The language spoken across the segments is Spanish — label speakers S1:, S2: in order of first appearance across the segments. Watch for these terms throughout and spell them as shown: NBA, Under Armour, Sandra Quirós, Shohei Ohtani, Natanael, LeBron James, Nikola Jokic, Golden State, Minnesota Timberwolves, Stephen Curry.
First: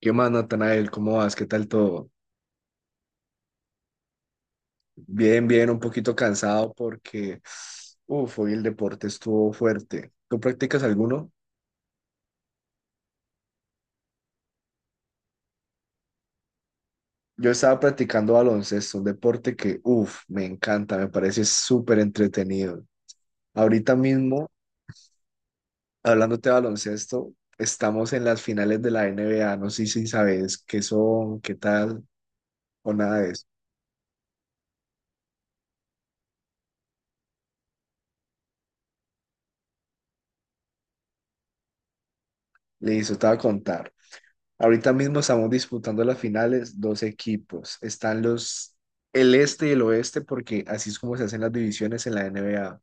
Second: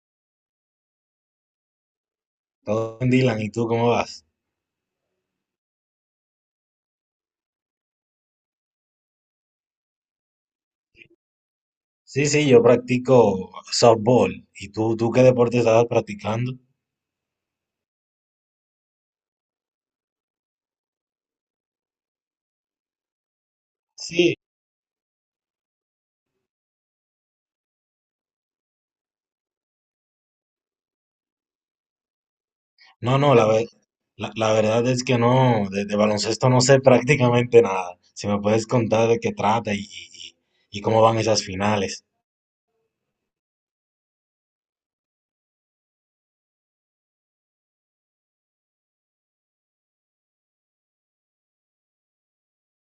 S1: ¿Qué más, Natanael? ¿Cómo vas? ¿Qué tal todo?
S2: Todo bien, Dylan, ¿y tú cómo vas?
S1: Bien, bien, un poquito cansado porque, hoy el deporte estuvo fuerte. ¿Tú practicas alguno?
S2: Sí, sí, yo practico softball. ¿Y tú qué deporte estabas practicando?
S1: Yo estaba practicando baloncesto, un deporte que, me encanta, me parece súper entretenido. Ahorita
S2: Sí.
S1: mismo, hablándote de baloncesto, estamos en las finales de la NBA, no sé si sabes qué son, qué tal o
S2: No,
S1: nada
S2: no,
S1: de eso.
S2: la verdad es que no, de baloncesto no sé prácticamente nada. Si me puedes contar de qué trata y cómo van esas finales.
S1: Listo, te voy a contar. Ahorita mismo estamos disputando las finales, dos equipos. Están el este y el oeste, porque así es como se hacen las divisiones en la NBA.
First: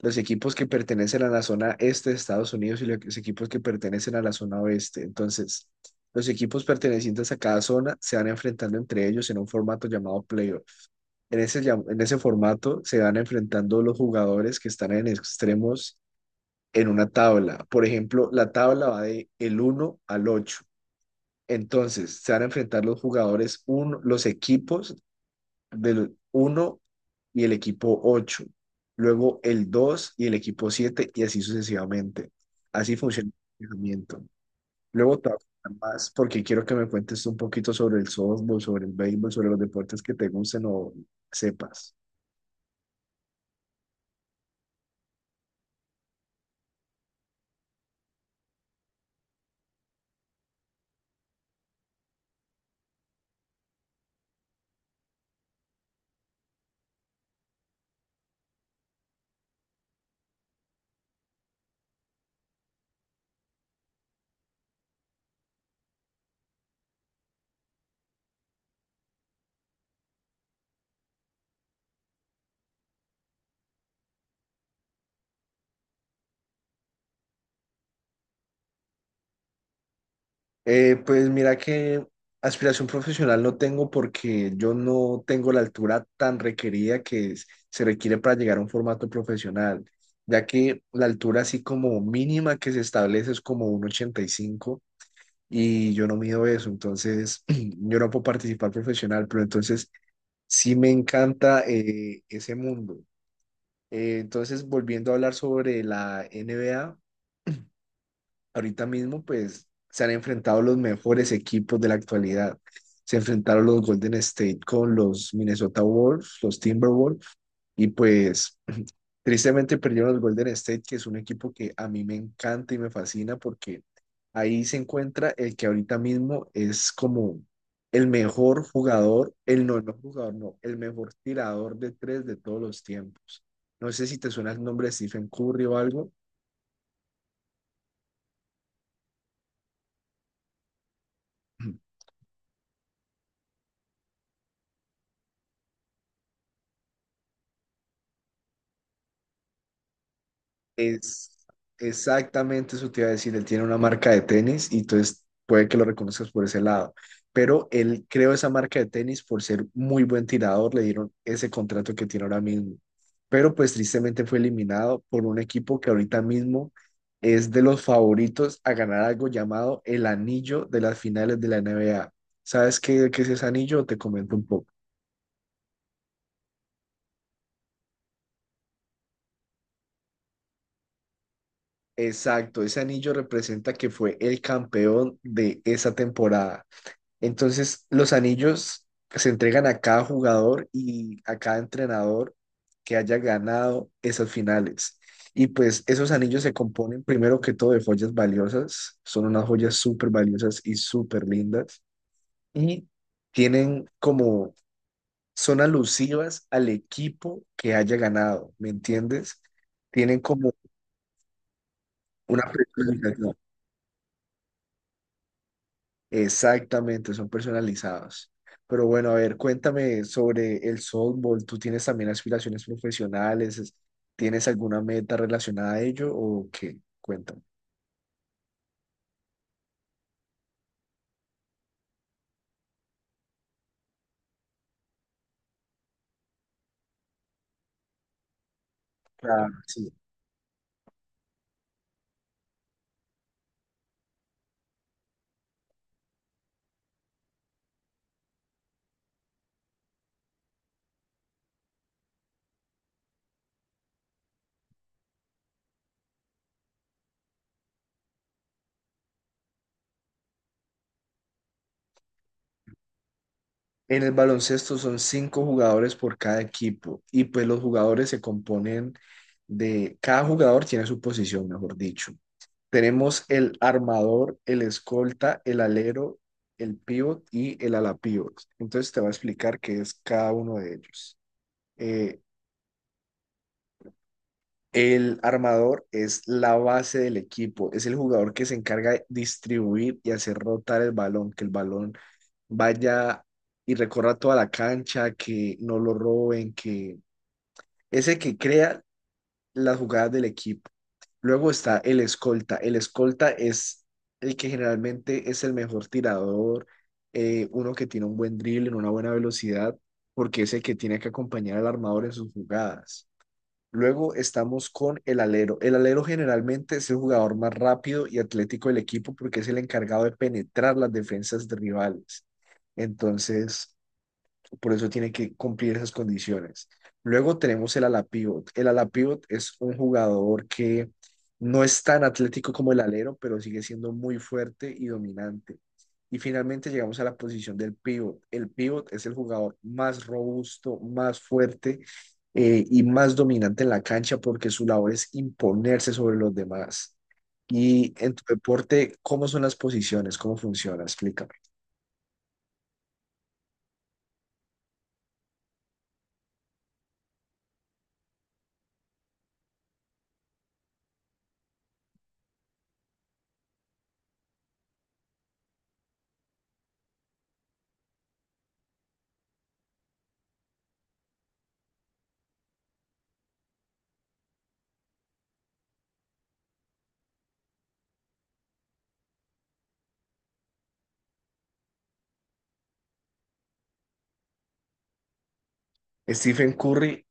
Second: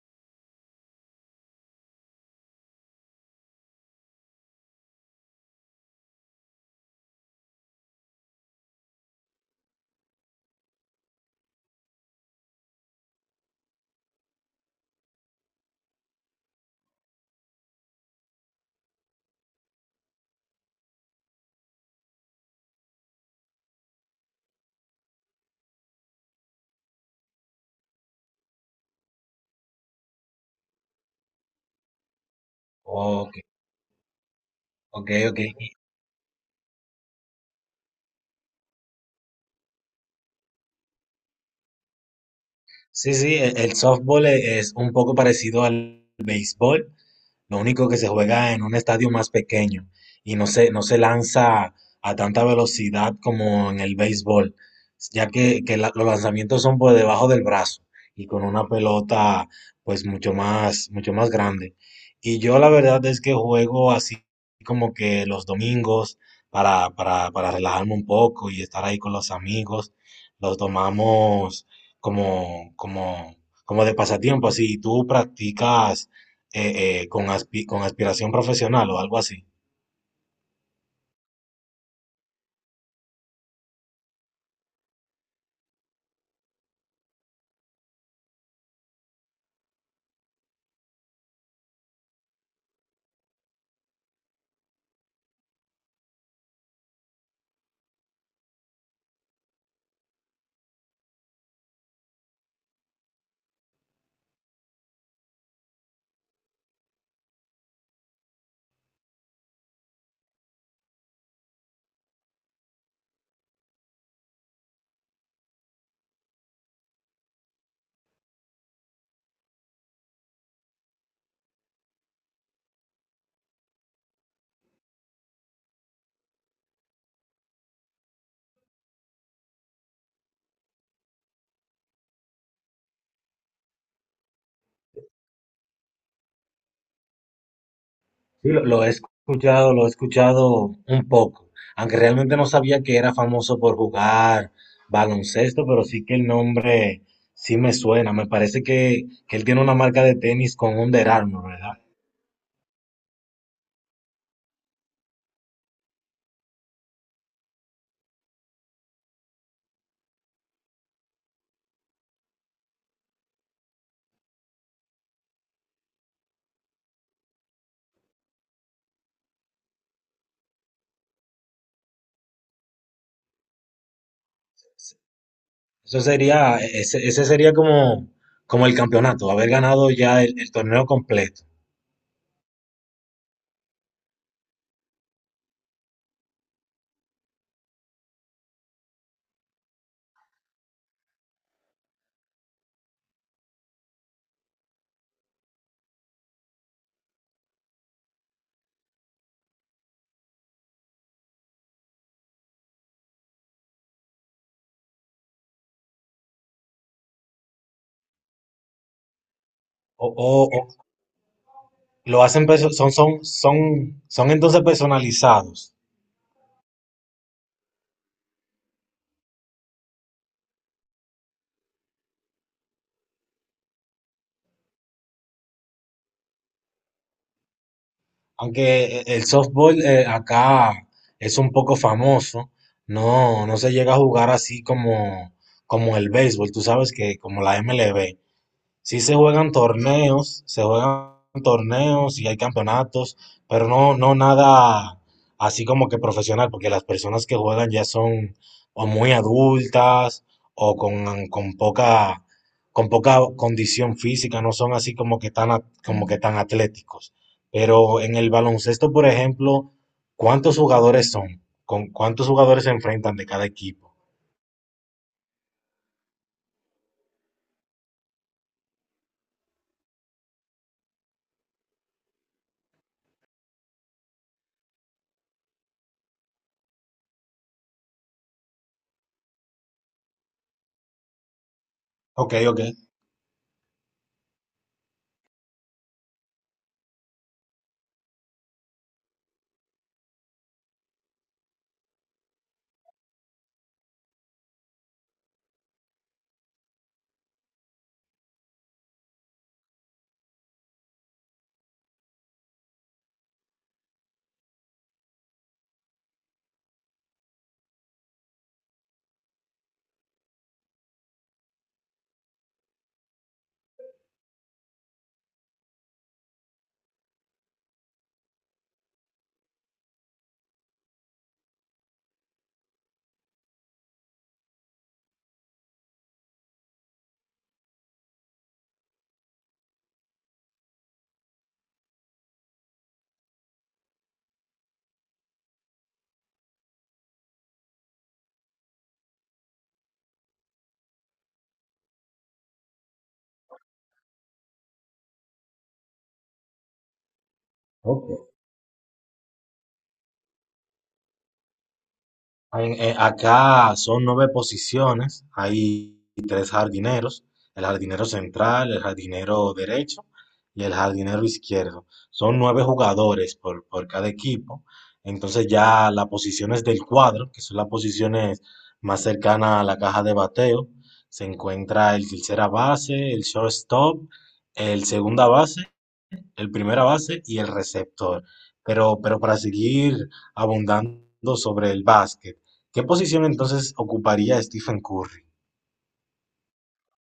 S1: Los equipos que pertenecen a la zona este de Estados Unidos y los equipos que pertenecen a la zona oeste. Entonces, los equipos pertenecientes a cada zona se van enfrentando entre ellos en un formato llamado playoff. En ese, en ese formato se van enfrentando los jugadores que están en extremos en una tabla. Por ejemplo, la tabla va de el uno al 8 entonces, se van a enfrentar los jugadores, uno, los equipos del uno y el equipo 8, luego el 2 y el equipo 7 y así sucesivamente. Así funciona
S2: Ok,
S1: el entrenamiento.
S2: ok,
S1: Luego te
S2: ok.
S1: voy a contar más porque quiero que me cuentes un poquito sobre el softball, sobre el béisbol, sobre los deportes que te gusten o sepas.
S2: Sí, sí, el softball es un poco parecido al béisbol. Lo único que se juega en un estadio más pequeño y no se lanza a tanta velocidad como en el béisbol, ya que los lanzamientos son por debajo del brazo y con una pelota pues mucho más grande. Y yo la verdad es que juego así como que los domingos para relajarme un poco y estar ahí con los amigos. Los tomamos como, como, como de pasatiempo, así. ¿Tú practicas con aspiración profesional o algo así?
S1: Pues mira que aspiración profesional no tengo porque yo no tengo la altura tan requerida que se requiere para llegar a un formato profesional, ya que la altura así como mínima que se establece es como 1,85 y yo no mido eso, entonces yo no puedo participar profesional, pero entonces sí me encanta ese mundo. Entonces volviendo a hablar sobre la NBA ahorita mismo, pues se han enfrentado los mejores equipos de la actualidad. Se enfrentaron los Golden State con los Minnesota Wolves, los Timberwolves, y pues tristemente perdieron los Golden State, que es un equipo que a mí me encanta y me fascina porque ahí se encuentra el que ahorita mismo es como el mejor jugador, el no, no jugador, no, el mejor tirador de tres de todos los tiempos. No sé si te suena el nombre de Stephen Curry o algo.
S2: Sí, lo he escuchado, lo he escuchado un poco, aunque realmente no sabía que era famoso por jugar baloncesto, pero sí que el nombre sí me suena. Me parece que él tiene una marca de tenis con Under
S1: Es
S2: Armour, ¿verdad?
S1: exactamente eso te iba a decir. Él tiene una marca de tenis y entonces puede que lo reconozcas por ese lado. Pero él creó esa marca de tenis por ser muy buen tirador. Le dieron ese contrato que tiene ahora mismo. Pero pues tristemente fue eliminado por un equipo que ahorita mismo es de los favoritos a ganar algo llamado el anillo de las finales de la NBA. ¿Sabes qué, qué es ese anillo? Te comento un poco.
S2: Eso sería, ese sería como, como el campeonato, haber ganado ya el torneo completo.
S1: Exacto, ese anillo representa que fue el campeón de esa temporada. Entonces, los anillos se entregan a cada jugador y a cada entrenador que haya ganado esas finales. Y pues esos anillos se componen primero que todo de joyas valiosas, son unas joyas súper valiosas y súper lindas. Y tienen como, son alusivas al equipo que haya ganado, ¿me entiendes?
S2: O,
S1: Tienen
S2: o-
S1: como
S2: o lo
S1: una...
S2: hacen, son entonces personalizados.
S1: Exactamente, son personalizados. Pero bueno, a ver, cuéntame sobre el softball. ¿Tú tienes también aspiraciones profesionales? ¿Tienes alguna meta relacionada a ello o qué? Cuéntame.
S2: Aunque el softball acá es un poco famoso, no, no se llega a jugar así como el béisbol, tú sabes que como la MLB. Sí
S1: Claro, sí.
S2: se juegan torneos y hay campeonatos, pero no, no nada así como que profesional, porque las personas que juegan ya son o muy adultas o con poca condición física, no son así como que tan, como que tan atléticos. Pero en el baloncesto, por ejemplo, ¿cuántos jugadores son? ¿Con cuántos jugadores se enfrentan de cada equipo?
S1: En el baloncesto son cinco jugadores por cada equipo y pues los jugadores se componen de, cada jugador tiene su posición, mejor dicho. Tenemos el armador, el escolta, el alero, el pivot y el ala pivot. Entonces te voy a explicar qué es cada uno de ellos. eh,
S2: Ok, ok.
S1: el armador es la base del equipo, es el jugador que se encarga de distribuir y hacer rotar el balón, que el balón vaya y recorra toda la cancha, que no lo roben, que es el que crea las jugadas del equipo. Luego está el escolta. El escolta es el que generalmente es el mejor tirador, uno que tiene un buen dribbling, una buena velocidad, porque es el que tiene que acompañar al armador en sus jugadas. Luego estamos con el alero. El alero generalmente es el jugador más rápido y atlético del equipo porque es el encargado de penetrar las defensas de rivales. Entonces, por eso tiene que cumplir esas condiciones. Luego tenemos el ala pivot. El ala pivot es un jugador que no es tan atlético como el alero, pero sigue siendo muy fuerte y dominante. Y finalmente llegamos a la posición del pivot. El pivot es el jugador más robusto, más fuerte y más dominante en la cancha porque su labor es imponerse sobre los demás. Y en tu
S2: Ok.
S1: deporte, ¿cómo son las posiciones? ¿Cómo funciona? Explícame.
S2: Acá son nueve posiciones, hay tres jardineros, el jardinero central, el jardinero derecho y el jardinero izquierdo. Son nueve jugadores por cada equipo, entonces ya las posiciones del cuadro, que son las posiciones más cercanas a la caja de bateo, se encuentra el tercera base, el shortstop, el segunda base, el primera base y el receptor. Pero para seguir abundando sobre el básquet, ¿qué posición entonces ocuparía Stephen Curry?
S1: Stephen Curry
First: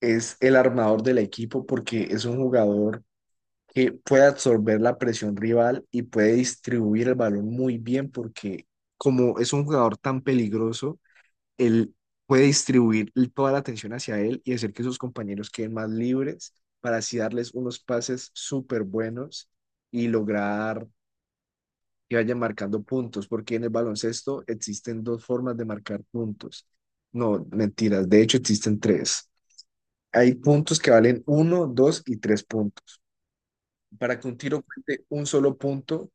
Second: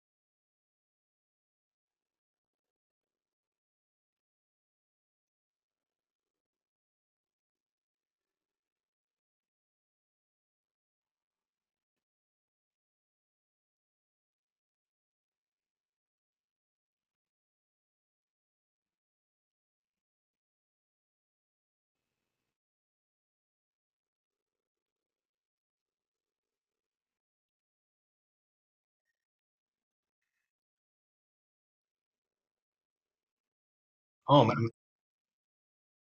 S1: es el armador del equipo porque es un jugador que puede absorber la presión rival y puede distribuir el balón muy bien porque como es un jugador tan peligroso, él puede distribuir toda la atención hacia él y hacer que sus compañeros queden más libres para así darles unos pases súper buenos y lograr que vayan marcando puntos, porque en el baloncesto existen dos formas de marcar puntos. No, mentiras, de hecho existen tres. Hay puntos que valen uno, dos y tres puntos. Para que un
S2: Oh,
S1: tiro cuente un solo punto,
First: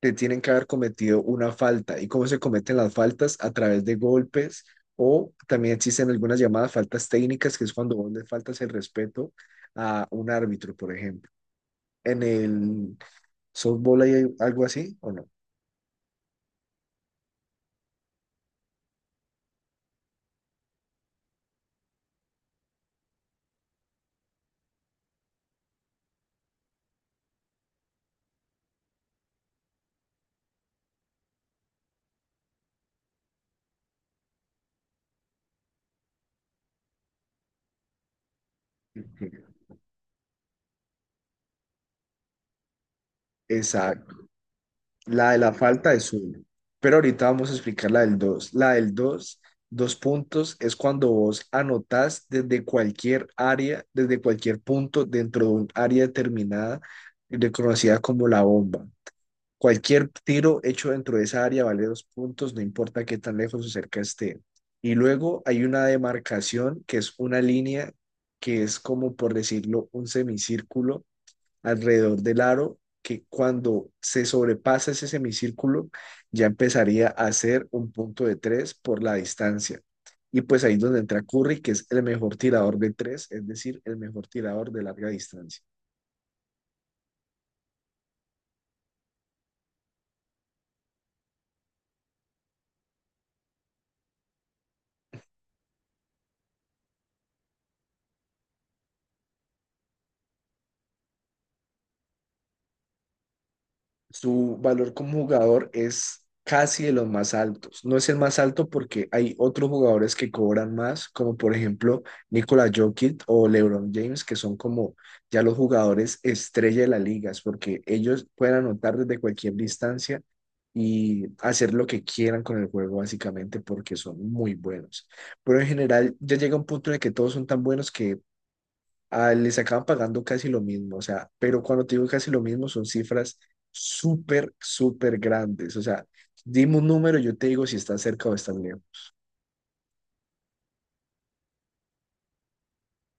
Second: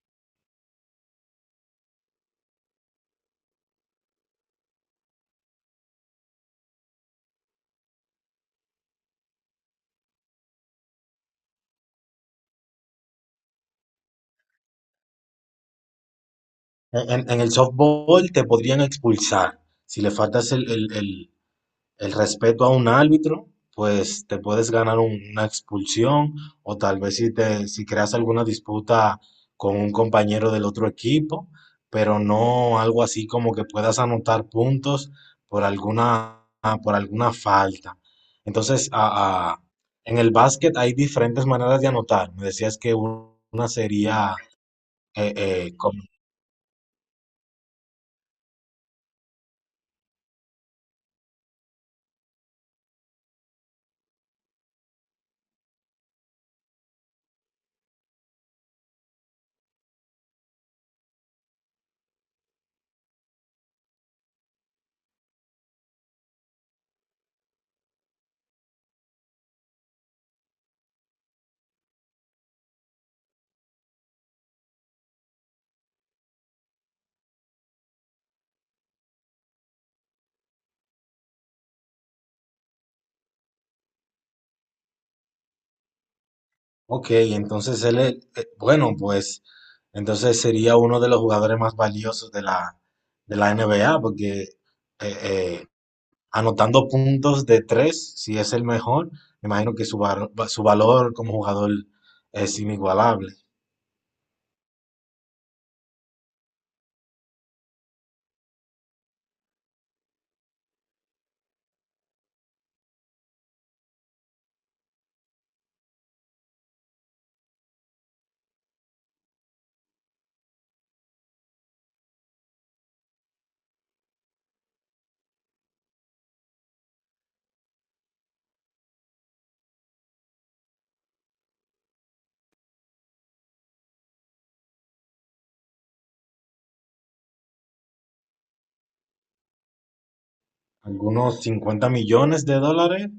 S1: te tienen que haber cometido una falta. ¿Y cómo se cometen las faltas? A través de golpes o también existen algunas llamadas faltas técnicas, que es cuando vos le faltas el respeto a un árbitro, por ejemplo. En el softball hay algo así, ¿o no?
S2: en el softball te podrían expulsar si le faltas el respeto a un árbitro, pues te puedes ganar una expulsión o tal vez si creas alguna disputa con un compañero del otro equipo, pero no algo así como que puedas anotar puntos por alguna, por alguna falta. Entonces, en el básquet hay diferentes maneras de anotar. Me decías que una
S1: Exacto.
S2: sería
S1: La
S2: eh,
S1: de la
S2: eh,
S1: falta es uno, pero ahorita vamos a explicar la del dos. La del dos, dos puntos, es cuando vos anotás desde cualquier área, desde cualquier punto dentro de un área determinada, reconocida como la bomba. Cualquier tiro hecho dentro de esa área vale dos puntos, no importa qué tan lejos o cerca esté. Y luego hay una demarcación que es una línea que es como, por decirlo, un semicírculo alrededor del aro que cuando se sobrepasa ese semicírculo ya empezaría a ser un punto de tres por la distancia. Y pues ahí es donde entra Curry, que es el mejor tirador de tres, es decir, el mejor tirador de larga distancia.
S2: Ok, entonces él es, bueno, pues entonces sería uno de los jugadores más valiosos de la, NBA, porque eh, anotando puntos de tres, si es el mejor, me imagino que su valor como jugador es inigualable.
S1: Su valor como jugador es casi de los más altos. No es el más alto porque hay otros jugadores que cobran más, como por ejemplo Nikola Jokic o LeBron James, que son como ya los jugadores estrella de las ligas, porque ellos pueden anotar desde cualquier distancia y hacer lo que quieran con el juego, básicamente, porque son muy buenos. Pero en general ya llega un punto en el que todos son tan buenos que les acaban pagando casi lo mismo, o sea, pero cuando te digo casi lo mismo son cifras súper, súper grandes, o sea, dime un número, yo te digo si estás cerca o estás lejos.
S2: Algunos 50 millones de dólares.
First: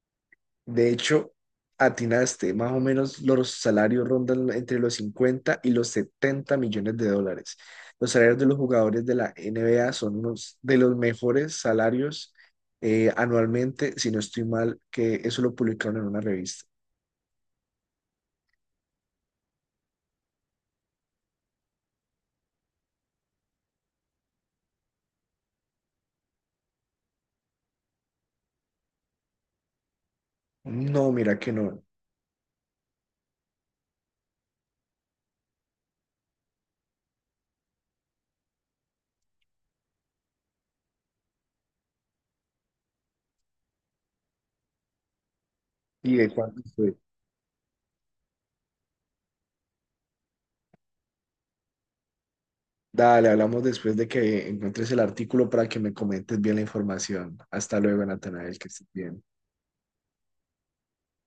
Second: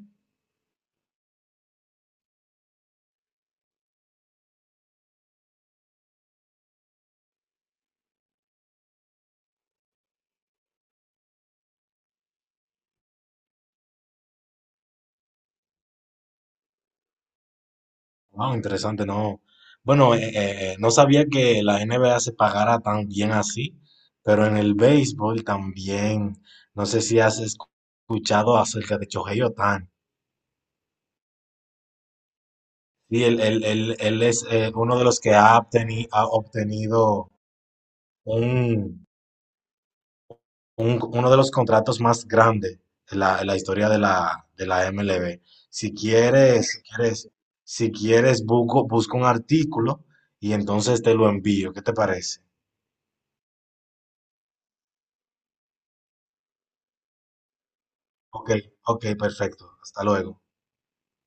S1: De hecho, atinaste, más o menos los salarios rondan entre los 50 y los 70 millones de dólares. Los salarios de los jugadores de la NBA son unos de los mejores salarios anualmente, si no estoy mal, que eso lo publicaron en una revista.
S2: Wow, interesante, no. Bueno, no sabía que la NBA se pagara tan bien así, pero en el béisbol también. No sé si has escuchado acerca de Shohei Ohtani.
S1: No, mira que no.
S2: Sí, él es uno de los que ha obtenido un, uno de los contratos más grandes en la, historia de la MLB. Si
S1: ¿Y de cuánto?
S2: quieres, si quieres, si quieres, busco un artículo y entonces te lo envío. ¿Qué te parece?
S1: Dale, hablamos después de que encuentres el artículo para que me comentes bien la información. Hasta luego,
S2: Ok,
S1: Natanael, que estés
S2: ok,
S1: bien.
S2: perfecto. Hasta luego.